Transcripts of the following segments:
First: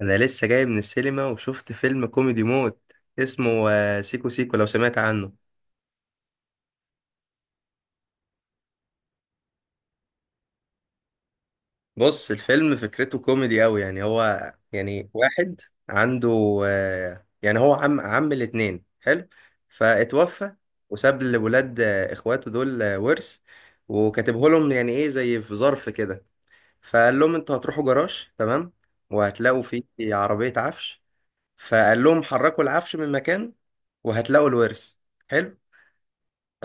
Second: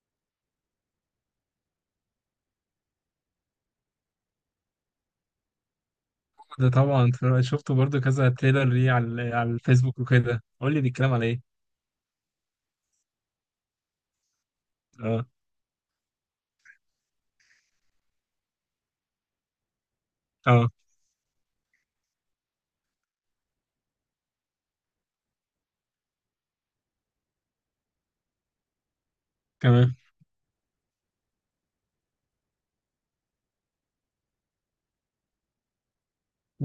انا لسه جاي من السينما وشفت فيلم كوميدي موت. اسمه سيكو سيكو، لو سمعت عنه. شفته برضو كذا تريلر ليه على الفيسبوك وكده، قول لي بيتكلم على ايه. بص، الفيلم فكرته كوميدي قوي، يعني هو يعني اه. واحد عنده يعني هو عم الاتنين حلو، فاتوفى اه. وساب لولاد اخواته دول ورث، وكاتبه لهم يعني ايه زي في ظرف كده. فقال لهم انتوا هتروحوا جراج، تمام، وهتلاقوا فيه كمان. عربية عفش. فقال لهم حركوا العفش من مكانه وهتلاقوا الورث. حلو.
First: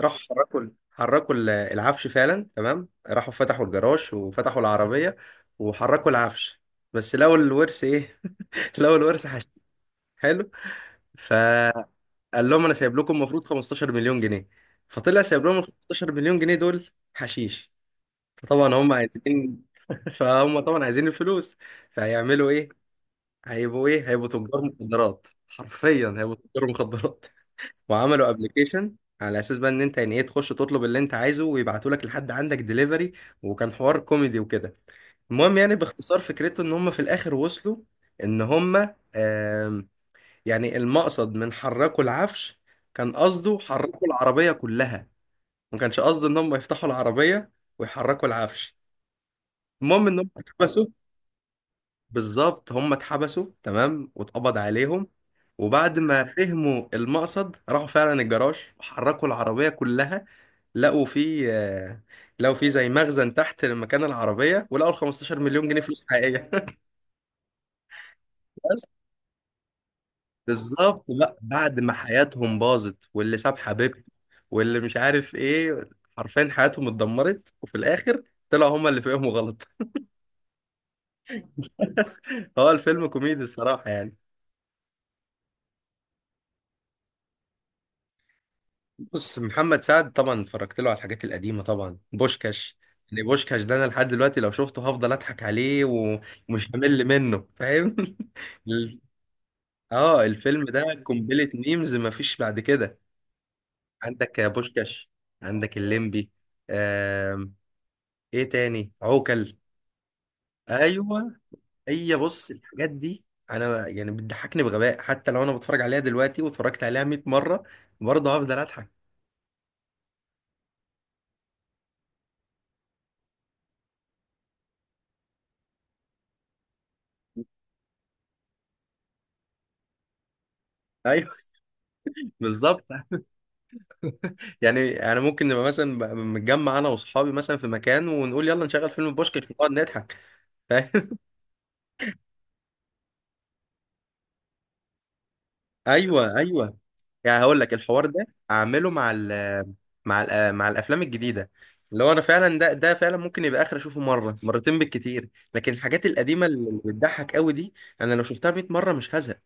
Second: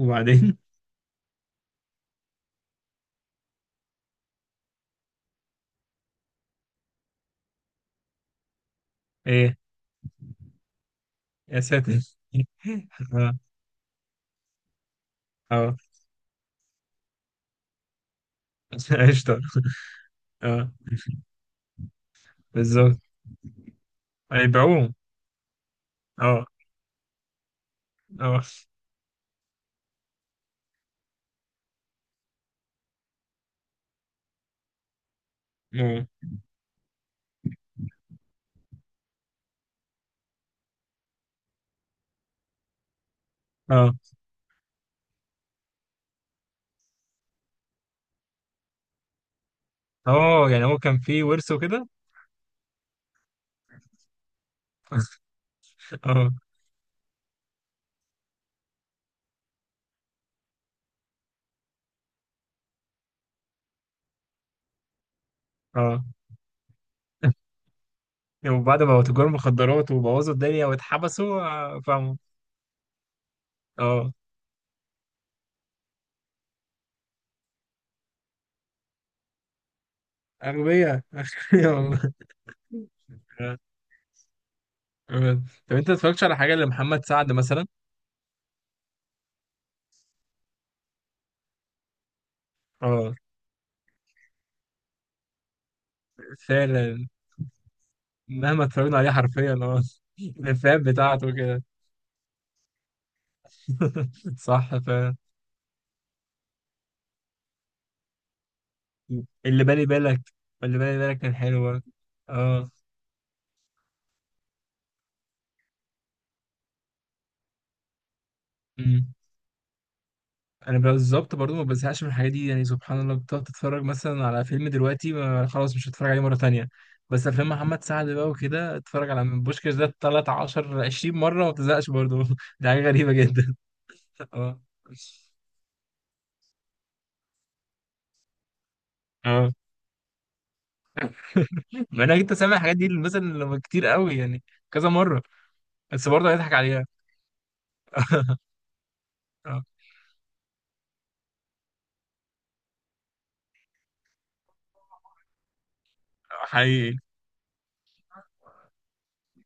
راحوا العفش فعلا، تمام، راحوا فتحوا الجراج وفتحوا العربية وحركوا العفش، بس لقوا الورث ايه؟ لقوا الورث حش. ايه. حلو. يا ساتر. فقال لهم: انا سايب لكم اه. المفروض 15 مليون جنيه. فطلع سايب لهم ال اه. 15 مليون جنيه دول حشيش. فطبعا هم قشطة. عايزين فهم اه. طبعا عايزين الفلوس، فهيعملوا ايه؟ بالظبط. هيبقوا ايه؟ هيبقوا تجار هيبيعوه. مخدرات، حرفيا هيبقوا اه. تجار مخدرات. وعملوا اه. ابلكيشن على اساس بقى ان انت يعني ايه تخش تطلب اللي انت عايزه ويبعتوا لك لحد عندك ديليفري، وكان حوار كوميدي وكده. المهم يعني اه. باختصار فكرته ان هم في الاخر وصلوا ان هم آم، يعني المقصد من حركوا العفش كان قصده اه. حركوا العربية كلها، ما كانش قصده ان هم يفتحوا العربية ويحركوا العفش. المهم ان هم اه يعني هو اتحبسوا. كان فيه ورث وكده. بالظبط، هم اتحبسوا، تمام، واتقبض عليهم، وبعد ما اه. فهموا المقصد راحوا فعلا الجراج وحركوا العربية كلها، لقوا فيه لقوا فيه زي مخزن تحت مكان العربية، ولقوا ال 15 مليون جنيه فلوس اه حقيقية وبعد بس، ما بقوا تجار مخدرات وبوظوا الدنيا بالظبط بقى، واتحبسوا، بعد ما فاهموا. حياتهم باظت واللي ساب حبيبته اه. واللي مش عارف ايه، حرفيا حياتهم اتدمرت، وفي الآخر طلعوا هما اللي فيهم غلط أغبياء، أغبياء والله. بس هو الفيلم كوميدي آه، الصراحة يعني. آه. طب انت ما اتفرجتش على حاجة لمحمد سعد مثلا؟ بص، محمد سعد طبعا اتفرجت له على الحاجات القديمة، طبعا بوشكاش، اه. يعني بوشكاش ده انا لحد دلوقتي لو شفته هفضل اضحك عليه ومش همل فعلا، منه، فاهم؟ مهما اتفرجنا عليه حرفيا، اه. اه، الفيلم الافيهات ده بتاعته قنبلة كده. ميمز مفيش بعد كده. عندك يا صح بوشكاش، فعلا. عندك الليمبي. آم. ايه تاني؟ عوكل. اللي بالي بالك، اللي بالي بالك كان ايوه، حلو برضه. هي بص، اه. الحاجات دي انا يعني بتضحكني بغباء، حتى لو انا بتفرج عليها دلوقتي واتفرجت عليها 100 مرة برضه هفضل اضحك. أمم. انا بالظبط برضو ما بزهقش من الحاجات دي، يعني سبحان الله. بتقعد تتفرج مثلا على فيلم دلوقتي، ما خلاص مش هتفرج عليه مره تانية. بس افلام محمد سعد بقى وكده، اتفرج على من بوشكاش ده 13 20 ايوه مره وما بتزهقش برضو. دي حاجه بالظبط. غريبه جدا. اه. يعني انا ممكن نبقى مثلا متجمع انا واصحابي مثلا في مكان، ونقول يلا نشغل فيلم بوشكاش اه. ونقعد نضحك مع انك انت سامع الحاجات دي مثلا لما كتير قوي، يعني كذا مره، بس برضه ايوه هيضحك ايوه عليها. يعني هقول لك الحوار ده اعمله مع ال آه، مع ال مع الافلام الجديده، اللي هو انا فعلا ده فعلا ممكن يبقى اخر اشوفه مره مرتين بالكتير. لكن الحاجات القديمه اللي حقيقي. بتضحك قوي دي انا لو شفتها 100 مره مش هزهق.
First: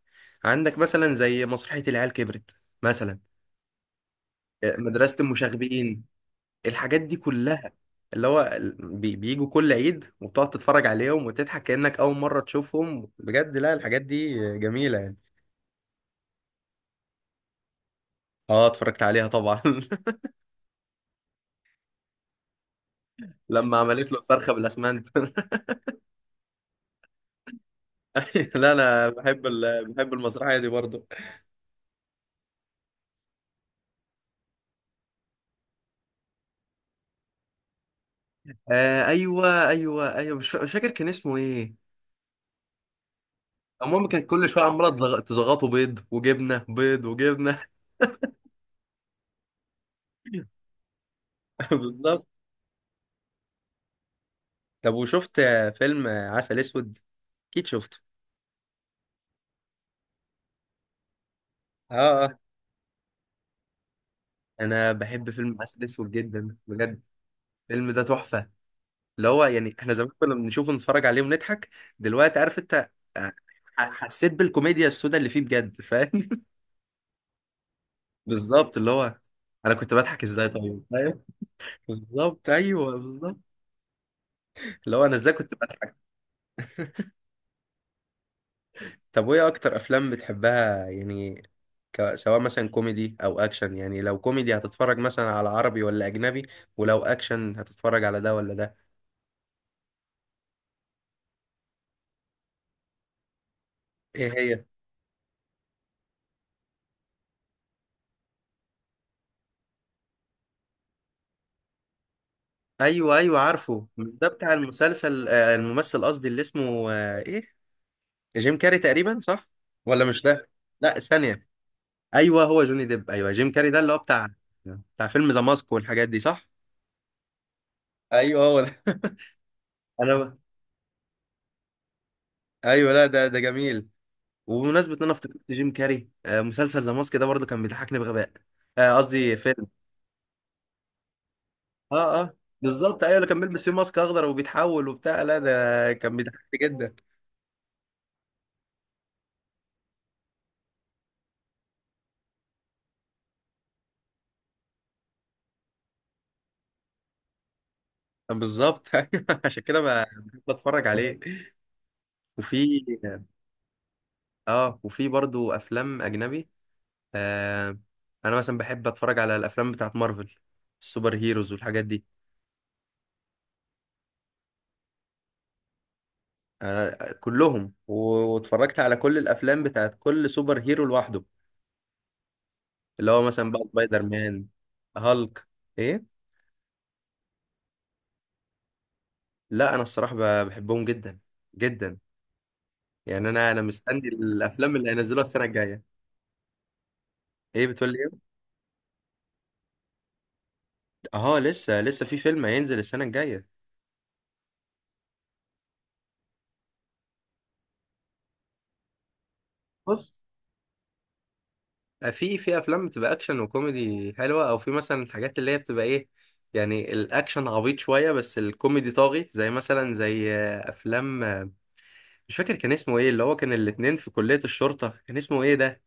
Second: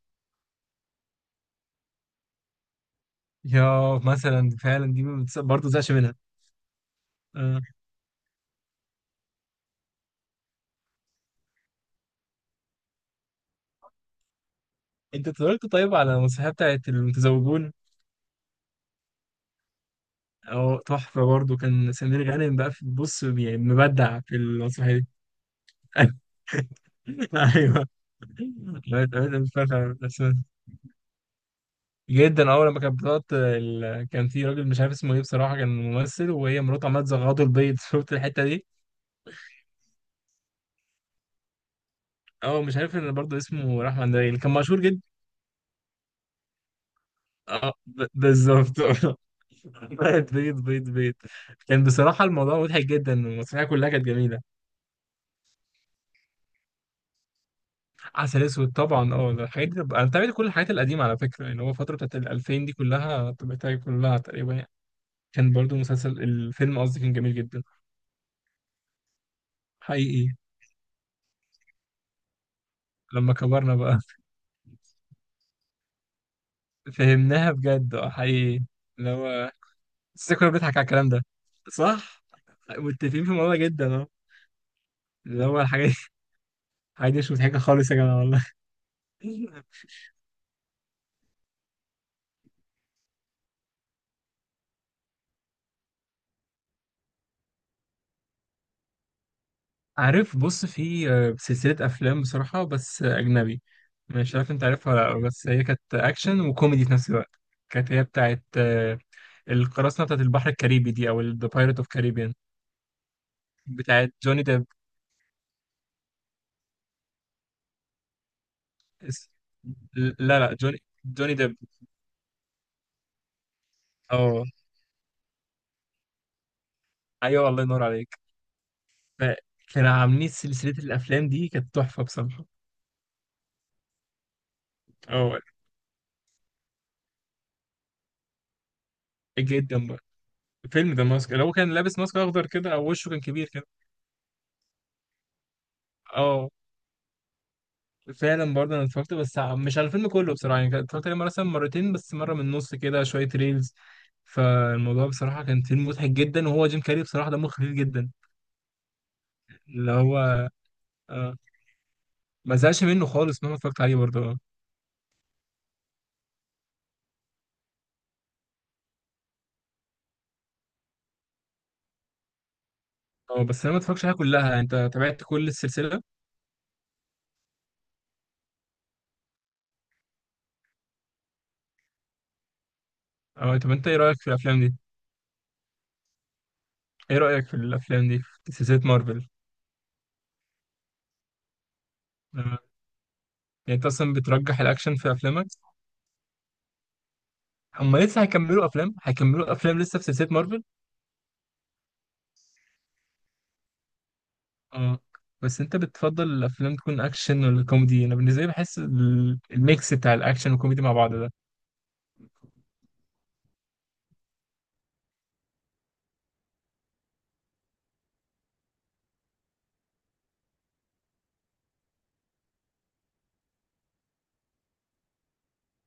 عندك مثلا زي مسرحيه العيال كبرت، مثلا يا مثلا فعلا دي مدرسه ما بتس- برضه زعش المشاغبين، منها. الحاجات دي آه. كلها، اللي هو بيجوا كل عيد وبتقعد تتفرج عليهم وتضحك كأنك أول مرة تشوفهم بجد. لا، الحاجات دي جميلة يعني. انت اتفرجت طيب على المسرحيه بتاعت المتزوجون؟ اه اتفرجت عليها طبعا اه تحفه برضه، كان سمير غانم بقى في، بص يعني لما عملت له مبدع في الفرخة المسرحيه بالأسمنت. دي. ايوه. لا، انا بقيت متفرج على بحب الأساس. المسرحيه دي برضو. جدا اول لما كانت بتقعد ال... كان في راجل مش عارف اسمه ايه بصراحه، كان ممثل وهي مراته عماله تزغطه البيض. شفت الحته دي؟ آه ايوه ايوه ايوه، مش فاكر كان اسمه ايه. اه مش عارف، ان برضه اسمه راح المهم كانت مندري، اللي كل كان شويه مشهور عماله جدا. تزغطوا بيض وجبنه، بيض وجبنه. اه بالظبط. بيض بيض بيض بيض. كان بصراحة بالظبط. الموضوع مضحك جدا، والمسرحية كلها كانت جميلة. طب وشفت فيلم عسل اسود؟ اكيد شفته. عسل أسود طبعا، اه. الحاجات دي أنا بتابعت كل الحاجات القديمة على فكرة، يعني هو فترة بتاعت اه اه، الألفين دي كلها تابعتها كلها تقريبا يعني. انا بحب كان فيلم برضو عسل مسلسل، اسود جدا الفيلم بجد. قصدي، كان جميل جدا. الفيلم ده تحفه، اللي هو يعني احنا زمان حقيقي. كنا بنشوفه نتفرج عليه ونضحك، دلوقتي عارف انت آه، لما كبرنا بقى، حسيت بالكوميديا السوداء اللي فيه بجد، فاهم؟ فهمناها بجد. اه حقيقي. بالظبط، اللي اللي هو هو، انا كنت بضحك بس ازاي؟ كنا بنضحك طيب. على الكلام ده. صح. بالظبط، ايوه متفقين في بالظبط، الموضوع جدا، اه. اللي هو انا ازاي اللي كنت هو الحاجات بضحك. الحاجات دي مش مضحكة خالص يا جماعة والله. طب وايه اكتر افلام بتحبها يعني؟ سواء مثلا كوميدي او اكشن، يعني لو كوميدي هتتفرج مثلا على عربي ولا اجنبي؟ ولو اكشن هتتفرج على ده ولا ده؟ عارف، بص في سلسلة أفلام بصراحة، بس أجنبي. ايه مش عارف هي؟ أنت عارفها ولا لأ، بس هي كانت أكشن وكوميدي في نفس الوقت. كانت هي بتاعت القراصنة، بتاعت البحر الكاريبي دي، أو The Pirate of Caribbean. ايوه ايوه عارفه، مش بتاعت ده جوني بتاع ديب. المسلسل الممثل قصدي اللي اسمه ايه؟ جيم كاري تقريبا، اس- صح؟ ولا مش لا ده؟ لا، جوني. لا جوني ثانية. ديب. ايوه هو جوني ديب، ايوه جيم كاري ده اللي هو أه. بتاع فيلم ذا ماسك والحاجات دي، صح؟ أيوه الله ينور عليك. ايوه هو ده فكانوا عاملين انا، سلسلة الأفلام دي كانت تحفة بصراحة. ايوه، لا، ده ده جميل. وبمناسبة ان انا أه. افتكرت جيم كاري، مسلسل ذا ماسك ده برضه كان بيضحكني بغباء، قصدي فيلم. جدا بقى. فيلم ده ماسك، اللي هو كان لابس ماسك اه اه، أخضر كده، أو بالظبط، وشه ايوه، كان اللي كان كبير بيلبس كده. فيه ماسك اخضر وبيتحول وبتاع، لا ده كان أه. بيضحكني جدا. فعلا برضه انا اتفرجت، بس مش على الفيلم كله بصراحه، يعني اتفرجت عليه مثلا مرتين بس، مره من النص كده، شويه ريلز. فالموضوع بصراحه كان فيلم مضحك جدا، وهو جيم كاري بصراحه دمه خفيف جدا. بالظبط أيوة، عشان كده اللي هو، بحب اتفرج عليه. آه. ما زهقش وفي، منه خالص مهما اتفرجت عليه برضه، اه. اه، وفي برضه افلام اجنبي آه انا مثلا بحب اتفرج على الافلام بتاعت مارفل، السوبر هيروز والحاجات دي. بس انا ما اتفرجتش عليها كلها، يعني انت تابعت كل السلسله؟ آه كلهم واتفرجت على كل الافلام بتاعت كل سوبر هيرو لوحده، اللي هو مثلا اه. بقى طب انت ايه سبايدر رايك في مان، الافلام دي؟ هالك. ايه؟ ايه رايك في الافلام دي، في سلسله مارفل؟ لا، انا الصراحه بحبهم جدا جدا، آه. يعني انا يعني انت مستني اصلا بترجح الافلام اللي الاكشن في هينزلوها السنه افلامك. الجايه. ايه بتقول هم لي ايه؟ لسه هيكملوا افلام، هيكملوا افلام لسه في سلسله مارفل. اه، لسه في فيلم هينزل السنه الجايه. اه. بس انت بتفضل الافلام تكون اكشن ولا كوميدي؟ انا بالنسبه لي بحس الميكس بتاع بص، الاكشن والكوميدي مع بعض ده. في افلام بتبقى اكشن وكوميدي حلوه، او في مثلا الحاجات اللي هي بتبقى ايه، يعني الاكشن عبيط شويه بس الكوميدي طاغي، زي مثلا زي افلام مش فاكر كان اسمه ايه، اللي هو كان الاتنين في كليه الشرطه، كان اسمه ايه ده؟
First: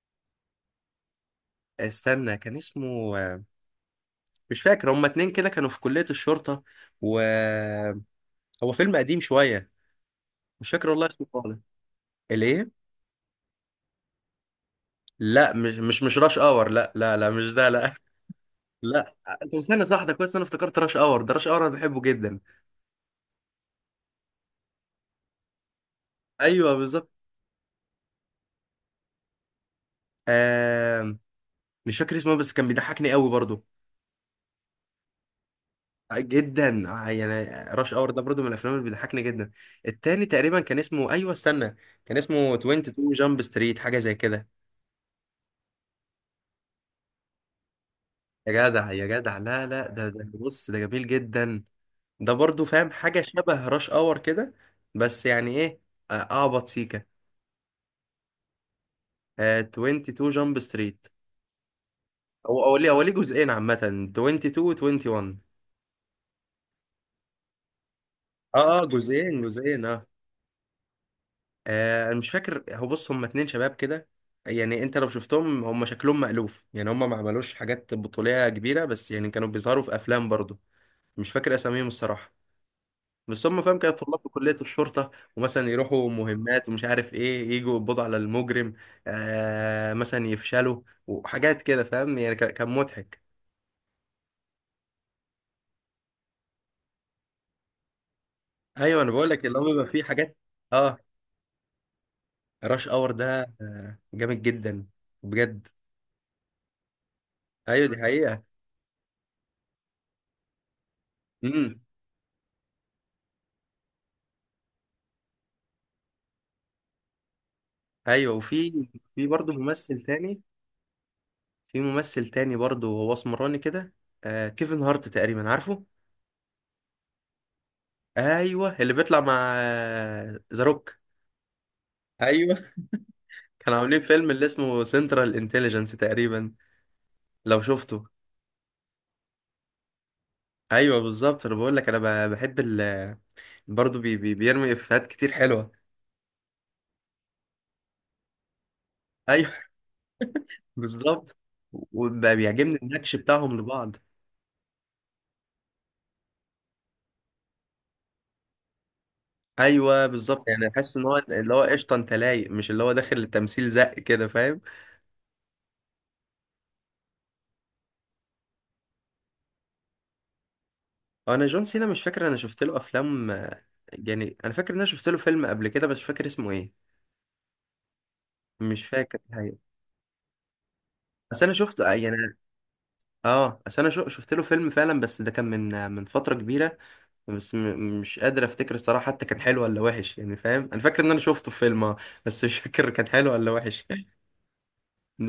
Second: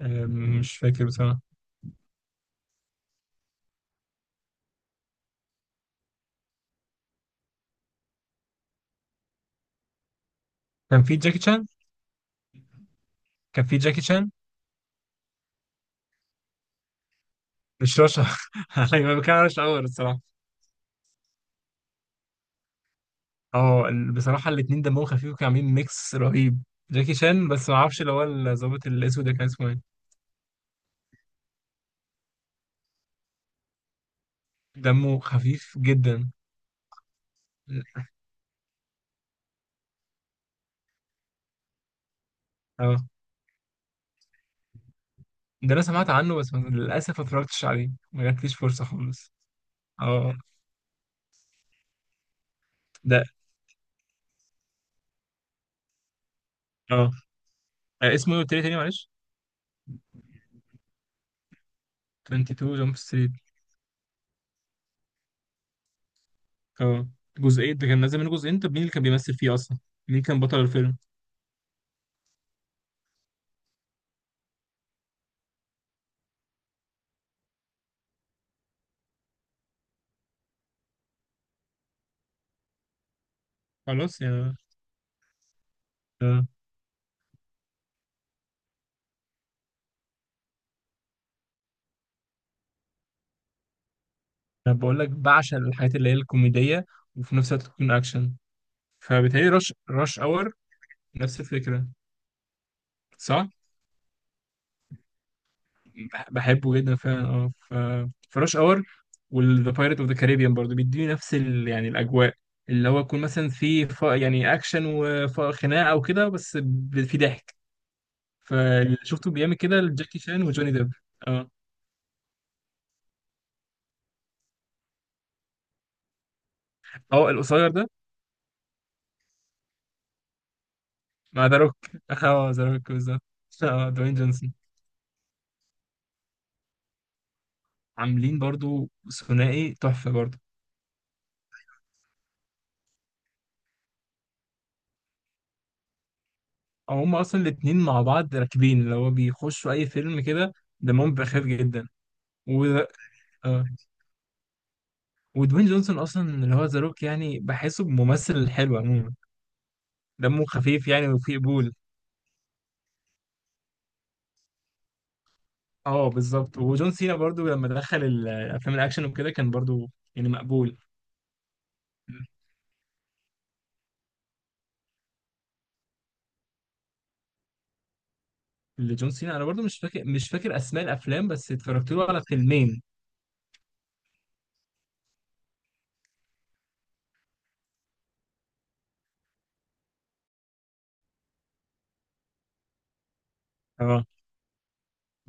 مش فاكر بصراحه. استنى كان اسمه، مش فاكر، هما اتنين كده كانوا في كلية الشرطة، و هو فيلم قديم شوية، مش فاكر كان والله في اسمه جاكي خالص. شان. الايه؟ كان في جاكي شان. لا، مش راش اور، لا لا لا، مش ده، لا مش رشا. ايوه، لا ما انت كانش اول مستني، صح ده الصراحه. كويس، انا افتكرت راش اور، ده راش اور انا بحبه جدا. اه، بصراحه الاثنين دمهم خفيف وكانوا عاملين ميكس رهيب. ايوه بالظبط. جاكي شان، بس ما اعرفش اللي هو الظابط الاسود ده كان اسمه ايه. آه... مش فاكر اسمه بس كان بيضحكني قوي برضو دمه خفيف جدا. جدا، يعني راش اور ده برضو من الافلام اللي بيضحكني جدا. التاني تقريبا كان اسمه، ايوه استنى، كان اسمه اه، 22 جامب ستريت، حاجه زي كده. ده انا سمعت عنه بس للاسف ما اتفرجتش عليه، ما جاتليش يا فرصه جدع يا خالص. جدع، لا لا، ده اه. بص، ده جميل جدا، ده برضو فاهم حاجة ده. شبه راش اور كده، بس يعني ايه، اعبط سيكا. اه. اسمه ايه قلت لي تاني معلش؟ آه 22 جامب ستريت، هو، هو 22 ليه جامب هو ليه ستريت. جزئين عامة، 22 و 21. اه جزئين، ده كان نازل منه جزئين. اه طب مين اه، اللي كان بيمثل جزئين فيه اصلا؟ جزئين اه. مين كان بطل الفيلم؟ انا مش فاكر، هو بص هم اتنين شباب كده، يعني انت لو شفتهم هم شكلهم مألوف، يعني هم ما عملوش حاجات بطولية كبيرة بس يعني كانوا بيظهروا في افلام برضو، مش فاكر اساميهم الصراحة، بس هم فاهم كده طلاب خلاص في يا. كلية الشرطة ومثلا يروحوا آه. مهمات ومش عارف ايه، يجوا يقبضوا على المجرم، آه مثلا يفشلوا وحاجات كده، فاهم يعني، كان مضحك. انا بقول لك بعشق الحاجات اللي هي الكوميديه وفي نفس الوقت تكون اكشن. ايوه، انا بقول لك فبالتهيألي اللي هو رش بيبقى فيه رش حاجات، اور اه نفس الفكره. راش اور ده صح. جامد جدا بجد. بحبه جدا فعلا، اه ف، ايوه دي حقيقة. فرش اور والذا بايرت اوف ذا كاريبيان برضه بيديني نفس ال... امم. يعني الاجواء، اللي هو يكون مثلا في يعني اكشن وخناقه او كده، بس في ضحك. ايوه، وفي فشفته برضه بيعمل كده ممثل لجاكي تاني، شان وجوني ديب. آه. في ممثل تاني برضه، هو اسمراني كده، آه كيفن هارت تقريبا، عارفه؟ اه القصير ده؟ ايوه، اللي بيطلع مع ذا روك. مع ذا روك. اه ايوه، ذا روك بالظبط. كانوا اه عاملين دوين فيلم اللي جونسون. اسمه سنترال انتليجنس تقريبا، لو شفته؟ عاملين برضو ثنائي تحفة برضو. ايوه بالظبط، انا بقول لك انا بحب ال، برضه بي بي بيرمي افيهات كتير حلوه. او هم اصلا الاتنين مع بعض راكبين، اللي هو ايوه بيخشوا اي فيلم كده. دمهم بالظبط. بخير جدا. و... وبيعجبني النكش بتاعهم آه. لبعض. ودوين جونسون اصلا اللي هو ذا روك، يعني بحسه ممثل حلو عموما. ايوه دمه بالظبط، يعني خفيف احس ان يعني هو، وفيه اللي هو قبول. قشطه انت لايق، مش اللي هو داخل للتمثيل زق كده، فاهم؟ اه بالظبط. وجون سينا برضو لما دخل الافلام الاكشن وكده كان برضو يعني مقبول. هو انا جون سينا مش فاكر، انا شفت له افلام يعني انا فاكر ان انا شفت له فيلم قبل كده بس مش فاكر اسمه ايه، مش لجون فاكر سينا انا الحقيقه. برضو مش فاكر، مش فاكر اسماء الافلام، بس انا بس اتفرجت شفته له على يعني، فيلمين. اه اصل انا شفت له فيلم فعلا، بس ده كان من فتره كبيره، بس مش قادر افتكر الصراحه، حتى كان حلو ولا وحش، يعني فاهم، انا فاكر ان انا شفته في فيلم بس مش فاكر كان حلو ولا وحش اه.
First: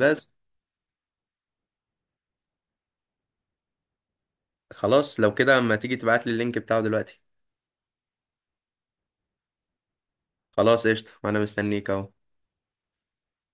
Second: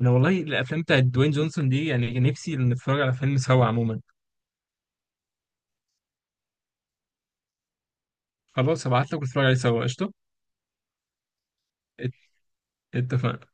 انا والله الافلام بتاعت دوين جونسون دي، يعني نفسي نتفرج على فيلم سوا عموما. خلاص لو كده اما تيجي تبعت لي اللينك بتاعه دلوقتي. خلاص هبعت لك ونتفرج عليه سوا، قشطه. خلاص قشطه، وانا مستنيك اهو. ات- اتفقنا.